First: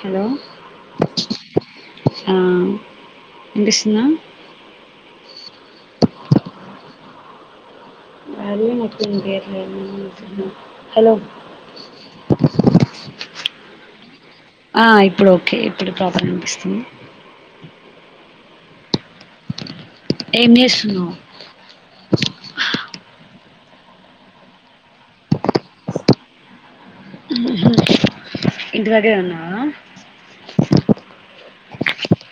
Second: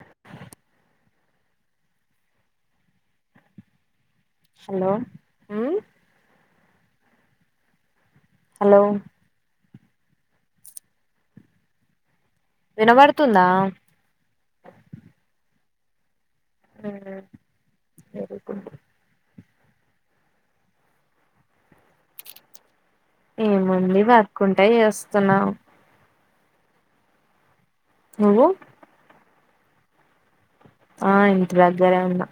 Hello ఆ విన్పిస్తుందా hello హ్మ్ హలో [inaudible] హలో వినబడుతుందా ఆ ఇప్పుడు [inaudible] [inaudible] [inaudible] ఏం చేస్తున్నావ్ ఏముంది వర్క్ ఉంటే చేస్తున్న నువ్వు ఇంటి దగ్గరె ఉన్నావా ఆ ఇంటి దగ్గరే ఉన్నా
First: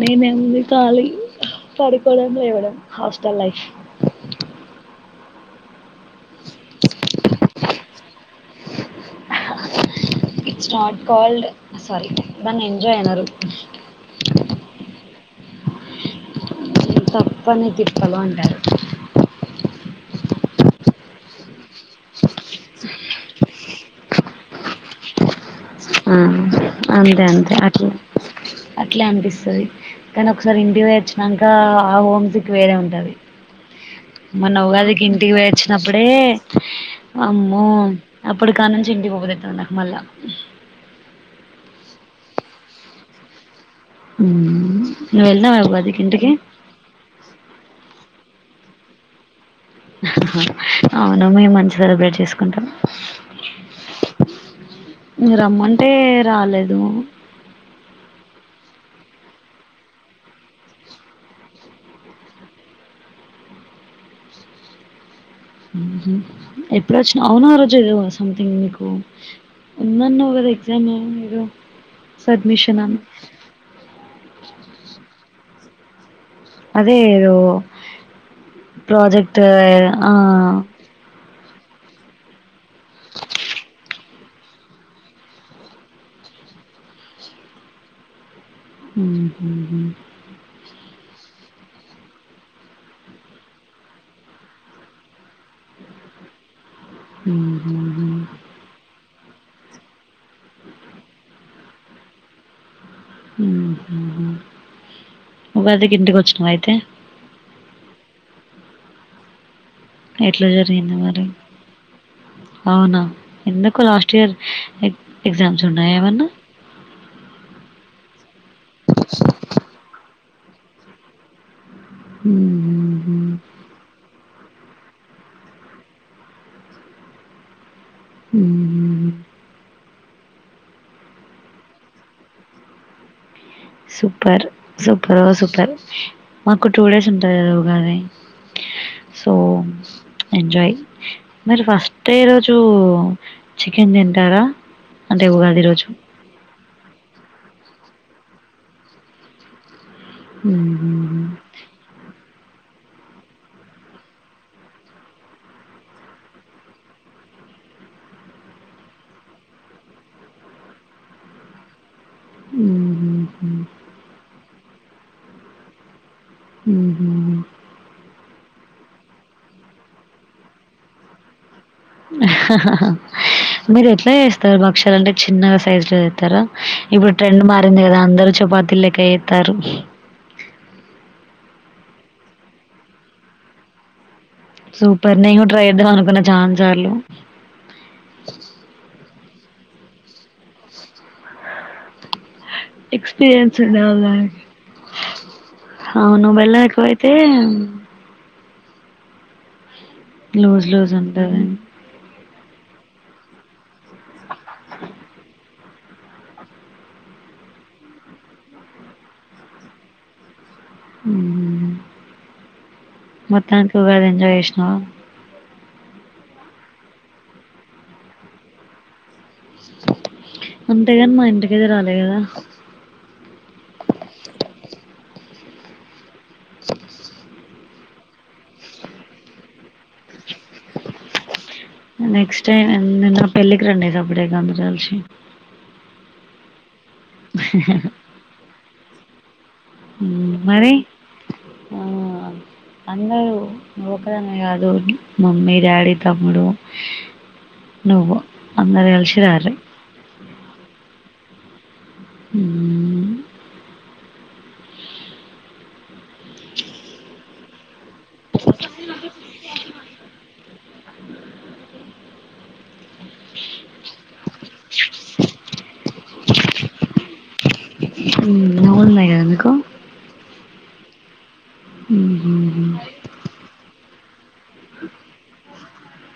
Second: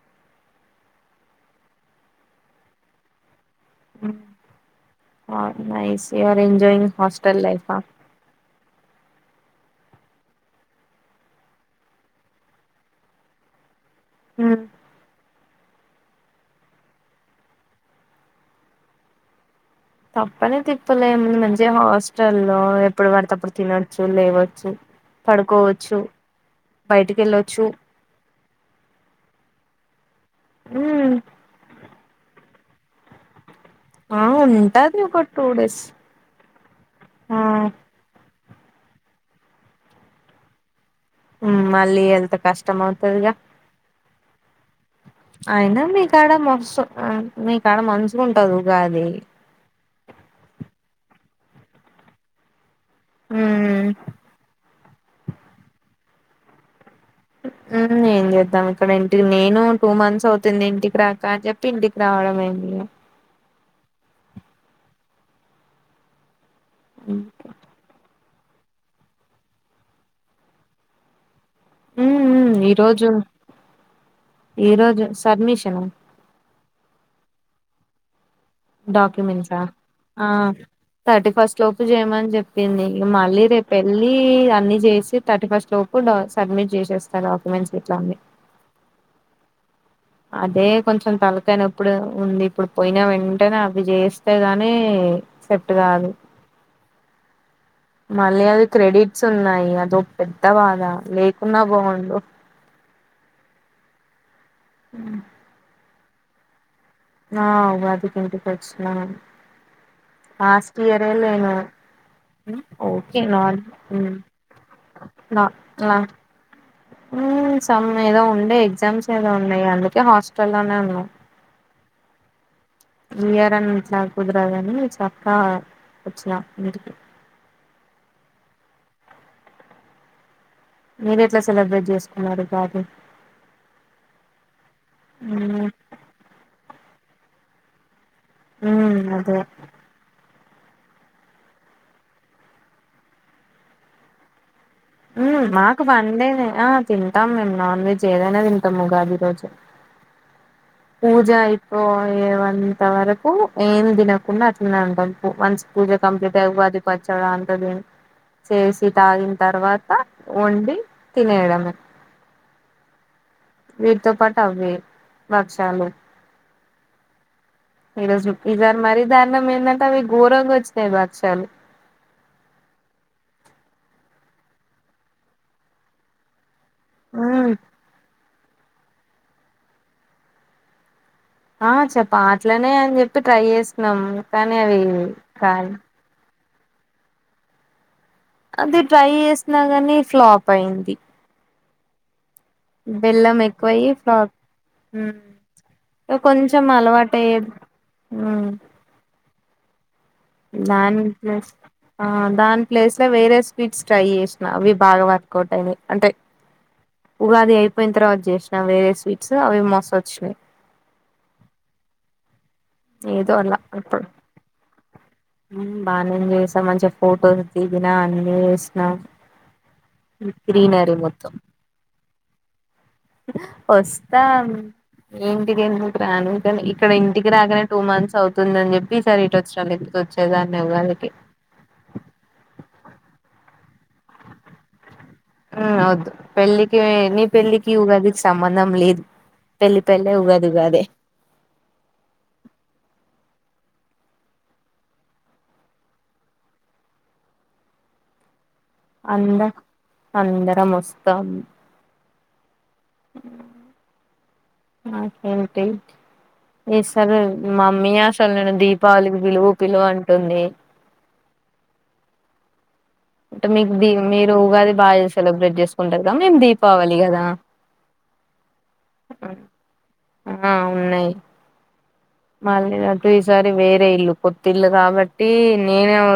నేనే ఎది ఖాలీ పడుకోవడం లేవ్వడం hostel life nice enjoying hostel life it's not called sorry దాన్న ఎంజాయ్ అన్నారు హ్మ్ తప్పనే తిప్పలో అంటారు తప్పనే తిప్పలేముందు మంచిగా హాస్టల్లో ఎప్పుడు పడితేప్పుడు తినొచ్చు లేవచ్చు పడుకో ఆ అంతే అంతే అట్లే అట్లా అనిపిస్తుది కానీ ఒకసారి ఇంటి వచ్చినాక ఆ హోమ్స్కి వేరే ఉంటది ఆ మొన్న ఉంటది ఉగాదికి ఒక ఇంటికి టూ డేస్ వేచ్చినప్పుడే అమ్మో అప్పుడు కానుచీ ఇంటికి పోపుతతుంది మల్ల మళ్ళీ ఎళ్ంత కష్టం అవుతుదిగా ఉ అయినా మీకాడ మస మీకాడ మనసు కుంటరు ఉగాది అవును మేము మంచి సెలబ్రేట్ చేసుకుంటాం ఊ ఊ ఉ రమ్మంటే రాలేదు ఊ ఏం చేద్దాం ఇక్కడ ఇంటికి నేను టూ మంత్స్ అవుతుంది ఇంటికి రాక అని చెప్పి ఇంటికి రావడం ఐంది ఇగ ఊహు ఎప్పుడు ఉమ్ వచ్చినవ్ అవును ఆ రోజు ఏదో అస్ సంథింగ్ మీకు ఉందన్నవు కదా ఎగ్జామ్ మీరు ఊ ఊ ఈరోజు ఈరోజు సడ్మిష్ ఏమో అదే ఏదో ప్రాజెక్ట్ ఏ డాక్యుమెంట్సా ఆ థర్టీ ఫస్ట్ లోపు చేయమని చెప్పింది మళ్ళీ రేపు వెళ్ళి అన్ని చేసి థర్టీ ఫస్ట్ లోపు డ సబ్మిట్ చేసేస్తారు డాక్యుమెంట్స్ ఇట్లన్ని ఊహు హు అదే కొంచెం తలకయినప్పుడు ఉంది ఇప్పుడు పోయిన వెంటనే అవి చేస్తే గాని సెఫ్ట్ కాదు ఊ మళ్ళయది క్రెడిట్ క్స్ ఉన్నాయి అదో పెద్ద బాధ లేకున్నా బాగుండు ఊహు ఉగాదిక్ ఇంటికి కొచ్చినవ అయితే ఆ వదికి ఇంటి కొచ్చినన్ ఎట్లా లాస్ట్ జరిగింది ఇయర్ ఏ మరి లేను ఉ అవునా? ఓకే నార్ ఎందుకు ఉ లాస్ట్ ఇయర్ ఎ న ఎగ్జామ్స్ ఉన్నాయా న ఏమన్నా? ఊ సమ్ ఏదో ఉండే ఎగ్జామ్స్ ఏదో ఉన్నాయి అందుకే హాస్టల్ లోనే ఉన్నా ఊ ఈ ఇయరన్ ఇట్లా కుదరదని చక్క వచ్చినా ఇంటికి ఊ హు మీరు ఎట్లా సెలబ్రేట్ చేసుకున్నారు కాపు సూపర్ సూపరో సూపర్ మాకు టూ డేస్ ఉంట ఏ ఉగాది మ్మ్ అదే సోమ్స్ ఎంజాయ్ మీరు ఫస్ట్ ఏ రోజు చికెన్ తింటారా అంటే ఊ ఉగాది మాకు రోజు. బండేనే ఆ తింటాం మేము నాన్ వెజ్ చేదానా తింటాం ముగాది రోజు హుహుహు. పూజ అయిపో ఏవర అంత వరకు ఏం తినకుండా అట్నే ఉంటాం వన్స్ పూజ కంప్లీట్ అయి ఉగాది పచ్చడ అంత దిని చేసి తాగిన తర్వాత వండి తినేయడమే ఊహు వీర్ తో పాటు అవి బక్షాలు మ్! హూ! ఈ రోజు ఈ సారి మరీ దారుణం. ఏందంటే అవి ఘోరంగా వచ్చినాయి బక్షాలు. మీరు ఎట్లా చేస్తారు? బక్షాలు అంటే చిన్నగా సైజు లో చేస్తారా? ఇప్పుడు ట్రెండ్ మ్మ్ మారింది కదా అందరు. చపాతిలక ఎత్తారు ఆ చెప్ప అట్లనే అని చెప్పి ట్రై చేసినాము. సూపర్ నేను కూడా ట్రైజేద్దాం అనుకున్నా. డార్లింగ్ అది ట్రై చేసినా గాని న ఫ్లాప్ అయింది. బెల్లం ఎక్స్‌పీరియన్స్ ఎక్కువ అయి ఉండాలి పాక్ దానికి. అవును. బెల్లం కొంచెం ఎక్కువైతే అలవాటు అయ్యే హ్మ్! లూజ్ లూజ్ నన్ ఉంటది. ప్లస్ [unintelligible] దాని ప్లేస్ లో వేరే స్వీట్స్ ట్రై చేసినా. అవి బాగా వర్కౌట్ అయినాయి. అంటే ఉగాది అయిపోయిన తర్వాత చేసినా వేరే స్వీట్స్ అవి మోస వచ్చినాయి. ఉమ్! ఏదో అలా మొత్తానికి అప్పుడు ఉగాది ఎంజాయ్ చేసినావ. బానే చేసాం అని చెప్పి మంచిగా ఫొటోస్ దిగినా అన్నీ చేసినా. అంతేగాని మా ఇంటికి అయితే రాలే కదా! వస్తా? ఏంటి తేను. రాను గాని ఇక్కడ ఇంటికి రాగానే టూ మంత్స్ అవుతుంది అని చెప్పి ఈ సారి ఇటు వచ్చాను. [unintelligible] ఉన్న దాని ఎవ్వలకి నెక్స్ట్ టైమ్ నా పెళ్ళికి రండి చప్పుడేక [inaudible] ఆ వద్దు పెళ్ళి. నీ పెళ్ళికి ఉగాదికి సంబంధం లేదు. పెళ్లి పెళ్ళే హ్మ్. ఉగాది మరి ఉగాదే. ఆ! అందరూ నువ్వు ఒక్క దానివే కాదు మమ్మీ, డాడీ, తమ్ముడు, నువ్వు. అందరు గలిసి అందా రార్రి. అందరమూ వస్తాం. త [unintelligible] ఉ [unintelligible] అంటే ఏంటి [unintelligible] మీయాసలు నిన్ను దీపావళికి పిలువు పిలువు అంటుంది. అంటే మీకు దీ మీరు ఉగాది బాగా సెలబ్రేట్ చేసుకుంటారు కదా! మేము దీపావళి కదా. హ్మ్! నోములు ఉన్నాయి కదా మీకు ఆ ఉన్నాయి హుహుహు. మళ్ళీ అటు ఈసారి వేరే ఇల్లు కొత్త ఇల్లు కాబట్టి నేనే ఉ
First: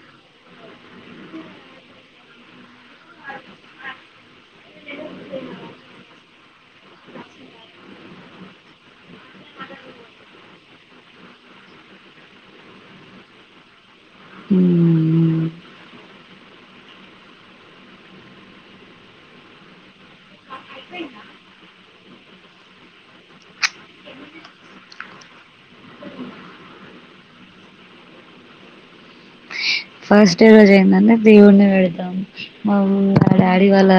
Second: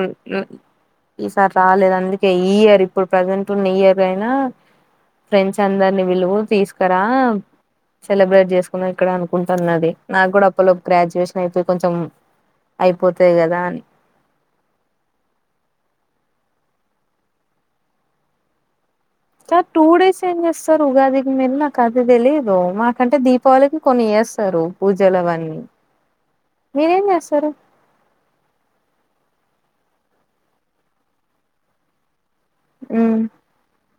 ఈసారి రాలేదు అందుకే ఈ ఇయర్ ఇప్పుడు ప్రజెంటూ ఉన్న ఈ ఇయర్ అయినా ఫ్రెండ్స్ అందరిని పిలువు తీసు ఇక్కడ సెలబ్రేట్ చేసుకుందాం ఇక్కడ అనుకుంటాన్నది నాకు కూడా అప్పట్లోపు గ్రాడ్యుయేషన్ అయిపోయి కొంచెం అయిపోతది కదా అని హామ్ కాదు టూ డేస్ ఏం చేస్తారు ఉగాదికి మీరు నాకు అది తెలీదు మాకంటే దీపావళికి కొన్ని చేస్తారు పూజలు అవన్నీ మీరేం చేస్తారు ఫస్ట్ డే రోజు ఏందీ అంటే దేవుడిని పెడతాం మమ్మి ఉమ్ మా డాడీ వాళ్ళ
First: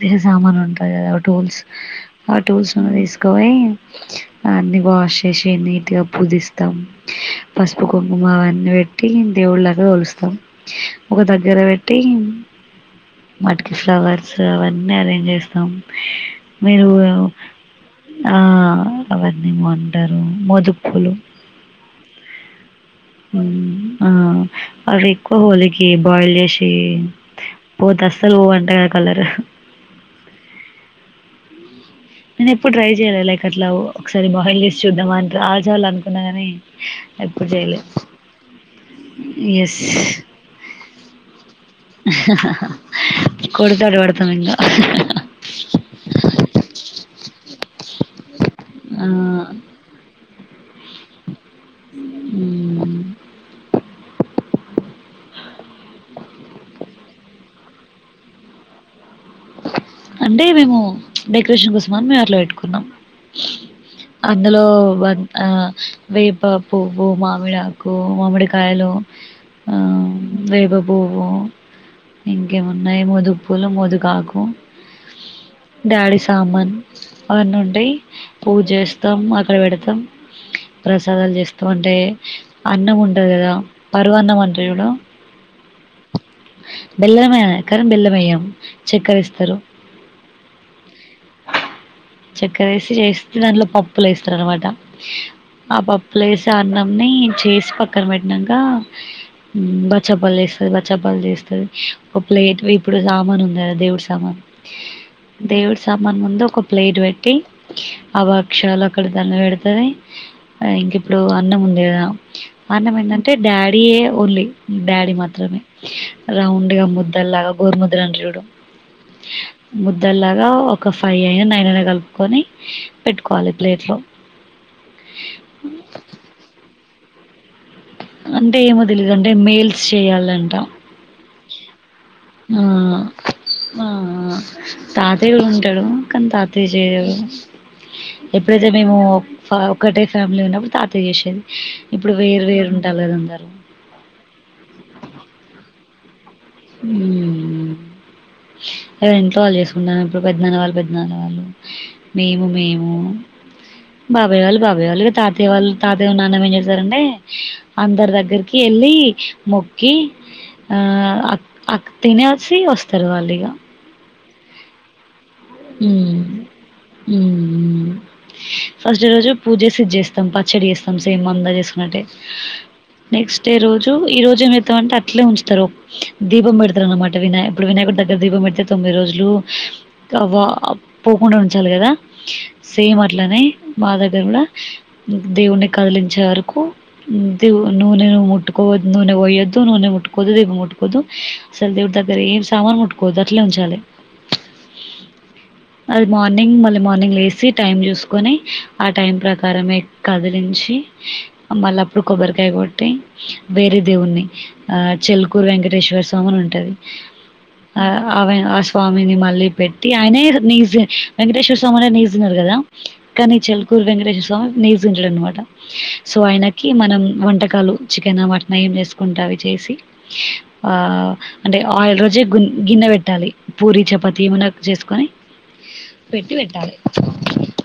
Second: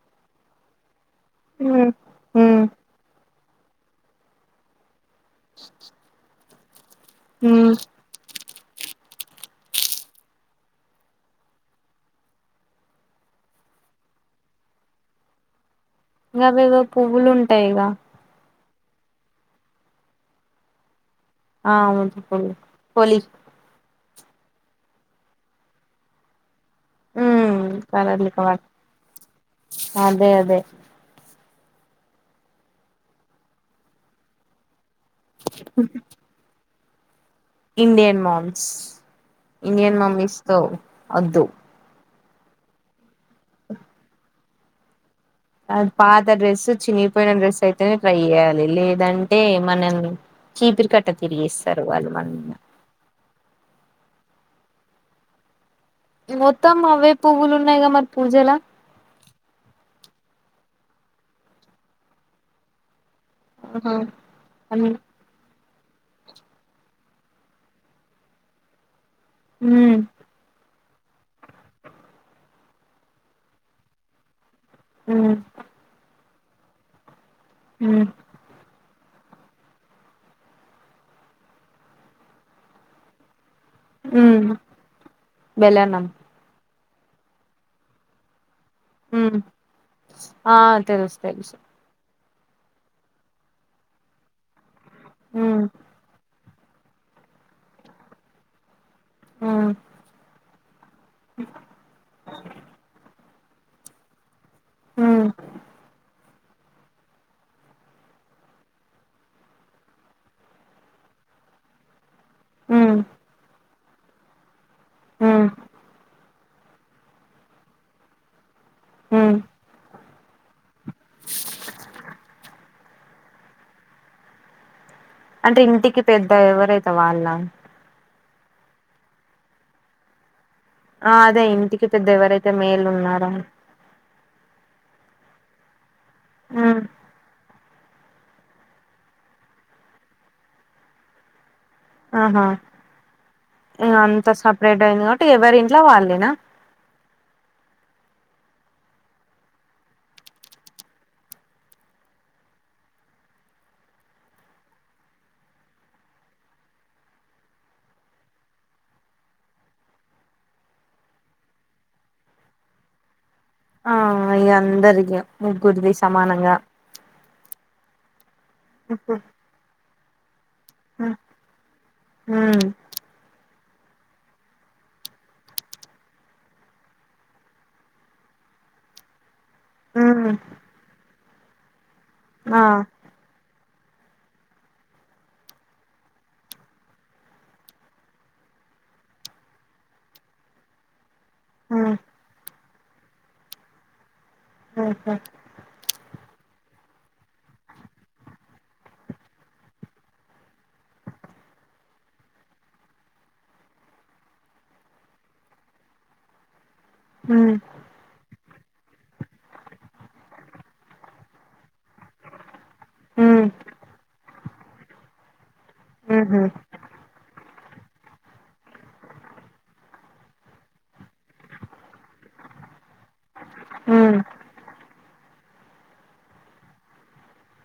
దేవుని సామాను ఉంటది కదా టూల్స్ ఉమ్ ఆ ఉమ్ టూల్స్ ను తీసు కపోయి అన్ని వాష్ జేసీ నీటిగా పూజి తం ఉమ్ పసుపు కుంకుమ అవ పెట్టి దేవుళ్లకు పోలుస్తాం ఒక దగ్గర పెట్టి వాటికి ఫ్లవర్స్ అవన్నీ అరేంజ్ చేస్తాం ఇంగ అవేవో మీరు పువ్వులు ఉంటాయి ఇగ ఆ ఆ వాటినేమో అంటారు మోదుకు పువ్వులు ఆ మోదుపులు పోలి హ్మ్. ఆ అవి ఎక్కువ హోలీ కి బాయిల్ చేసి ఉమ్ పోతే కలర్లు అస్సలు కవర్ పోవంటగా కలరు అదే అదే నేను ఎప్పుడు ట్రై చెయ్యాలే లైక్ అట్లా ఒకసారి బాయిల్ శుద్ధమంట రాజళ్ళు అనుకున్న ని ఆ [unintelligible] ఇండియన్ మామ్స్ ఎస్ ఇండియన్ మమ్మీస్తో అద్దు కొడతా అటు పడతము ఇంగ అది పాత డ్రెస్ చినిగిపోయిన డ్రెస్ అయితేనే ట్రై చేయాలి ఆ లేదంటే మనం చీపిరి కట్ట తిరిగిస్తారు వాళ్ళు మన మ్మ్. మొత్తం అవే పువ్వులు ఉన్నాయిగా మరి పూజలా అంటే మేము డెకరేషన్ కోసం అని మేము అట్ల పెట్టుకున్నాం ఆహా అందులో అన్ వ ఆ వేప పువ్వు మామిడాకు మామిడి కాయలు ఉమ్ పువ్వు ఇంకేమున్నాయి ముదు పూలు ముదుగాక్ కు ఉమ్ కామన్ అవన్నీ ఉంటాయ్ ఉమ్ పూజస్ తం అక్కడ పెడతాం ప్రసాదాలు చేస్తాం అంటే అన్నం ఉంటది కదా పరవాన్నం ఉమ్ అంటరు చూడు బెల్లన్నం బెల్లమే కాని బెల్లం వెయ్యం చక్కరెస్ ఉమ్ ఆ తెలుసు తెలుసు చక్కరేసి చేస్ దాంట్లో పప్పులు వేస్తారు అనమాట ఉమ్ ఆబ ప్లేస్ అన్నంని చేసి పక్కన పెట్టినంక ఉమ్ బచ్చ పలేస్ ఎవరు చప్పాలు చేస్తది ఒక ప్లేట్ వేపుడు సామాను ఆ దేవుడ్ తమ ఉమ్ దేవుడు సామాన్ ముందు ఒక ప్లేట్ పెట్టి ఆవాక్షారాలు అక్కడ దండ పెడుతది ఇంక ఇప్పుడు అన్నం ఉంది కదా ఉమ్ అన్నం ఏందంటే డాడ్ డియే ఓన్లీ డాడి ఉమ్ మాత్రమే రౌండ్ గా ముద్ద లాగా గోరుముద్దలు అంటరు చూడు ఉమ్ ద్దల్లాగా ఒక ఫైవ్ అయినా నైన్ అయినా కలుపుకొని పెట్టుకోవాలి ప్లేట్లో అంటే ఇంటికి పెద్ద ఎవరైత్ వాళ్ళ అంటే ఏమో తెలీదంట మెల్స్ చెయ్యలంట ఆ అదే ఇంటికి పెద్ద ఎవరైతే ఆ మేలు ఉన్నారో ఆ తాతయ్య ఉంటాడు. కానీ తాతయ్య ఉమ్ చేయరు ఎప్పుడైతే మేము ఒక్కటే ఫ్యామిలీ ఉన్నప్పుడు తాతయ్య చేసిండ్రు ఆహా అంత సపరేట్ అయింది కాబట్టి ఎవరింట్ల ట్ల వాళ్లేనా ఉ అదే ఇంట్లో వాళ్ళు చేసుకుంటాము ఇప్పుడు పెద్దనాన్న వాళ్ళు పెద్దనాన్న వాళ్ళు ఎవరి ఇంట్లో వాళ్ళు చేసుకున్నారు పెదనాన్న మేము మేము బాబాయ్య వాళ్ళు బాబాయ్య వాళ్ళు ఇగ తాతయ్య వాళ్ళు తాతయ్య నాన్న ఏం చేసారంటే అందరి దగ్గరికి వెళ్ళి మొక్కి ఆ అక్క తినే వచ్చి ఉచ్చుమ్ తెరవాలి ఆ అయ్య అందరికి ముగ్గురిది మ్మ్ సమానంగా మ్మ్ ఫస్ట్ ఉమ్ రోజు పూజేసి చేస్ తంపా చెడి చేస్తాం సేమ్ అందా చేసుకున్నట్టే నెక్స్ట్ రోజు ఈ రోజు మీతో ఉంటే అంటే అట్లే ఉంచుతరు దీపం పెడతరు అనమాట వినాయ్ ఇప్పుడు వినాయకుడు దగ్గర దీపం పెడితే తొమ్మిది రోజులు ఉమ్ కబా అబ్ పోకుండా ఉంచాలి కదా ఆ సేమ్ అట్లనే మా దగ్గర కూడా దేవుణి కదిలించే వరకు దవు నూనె ముట్టుకోద్దు నూనె పోయొద్దు నూనె ముట్టుకోవద్దు దేవు ముట్టుకోవద్దు. అసలు దేవుడు ఉమ్ దగ్గర పోయేసి సామాను ముట్టుకోవద్దు అట్లే ఉంచాలి. ఆహ అది మార్నింగ్ మళ్ళీ మార్నింగ్ లేసి టైం చూస్ కొని ఆ టైంల ప్రకారమే కదిలించి మళ్ళప్పుడు కొబ్బరికాయ కొట్టి వేరే దేవుణి చెల్కూరు వెంకటేశ్వర స్వామి అని ఉంటది. హ్మ్ ఆ అవే స్వామిని మళ్ళీ పెట్టి ఆయనే నజ వెంకటేశ్వర స్వామి నిజినారు కదా కానీ హ్మ్ చెల్కూరు వెంకటేశ్వర స్వామి నివసించాడు అన్నమాట సో ఊహూ ఆయనకి మనం మక్కలు చికెన్ మటన్ ఏం చేసుకుంటా అవి చేసి ఆ అంటే ఆయిల్ రోజే గిన్నె పెట్టాలి. పూరి హ్మ్ చపాతి ఏమన్న చేసుకొని పెట్టి పెట్టాలి.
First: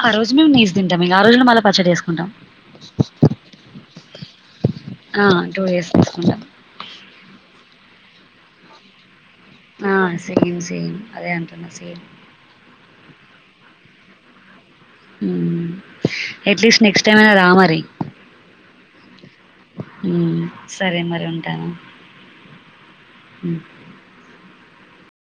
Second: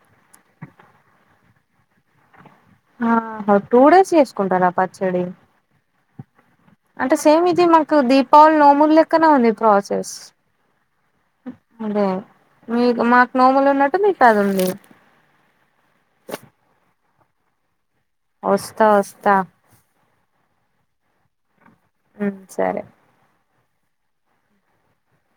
ఆ రోజు మేము నీస్ తింటాం ఆ రోజున మళ్ళీ పచ్చడి వేసుకుంటాం. ఆ టూ డేస్ చేసుకుంటారా పచ్చడి? ఉ అంటే సేమ్ ఇది మాకు దీపావళి నోములు క్కన ఉంది ఆ ప్రాసెస్ సేమ్ సేమ్ అదే అంటున్నా సేమ్ అదే మీ మాకు నోములు ఉన్నట్టు నీ కదుండి ఎట్లీస్ట్ నెక్స్ట్ టైమ్ అయినా రా మరి వస్తా వస్తా మ్ సరే మరి ఉంటాను. మ్ సరే అ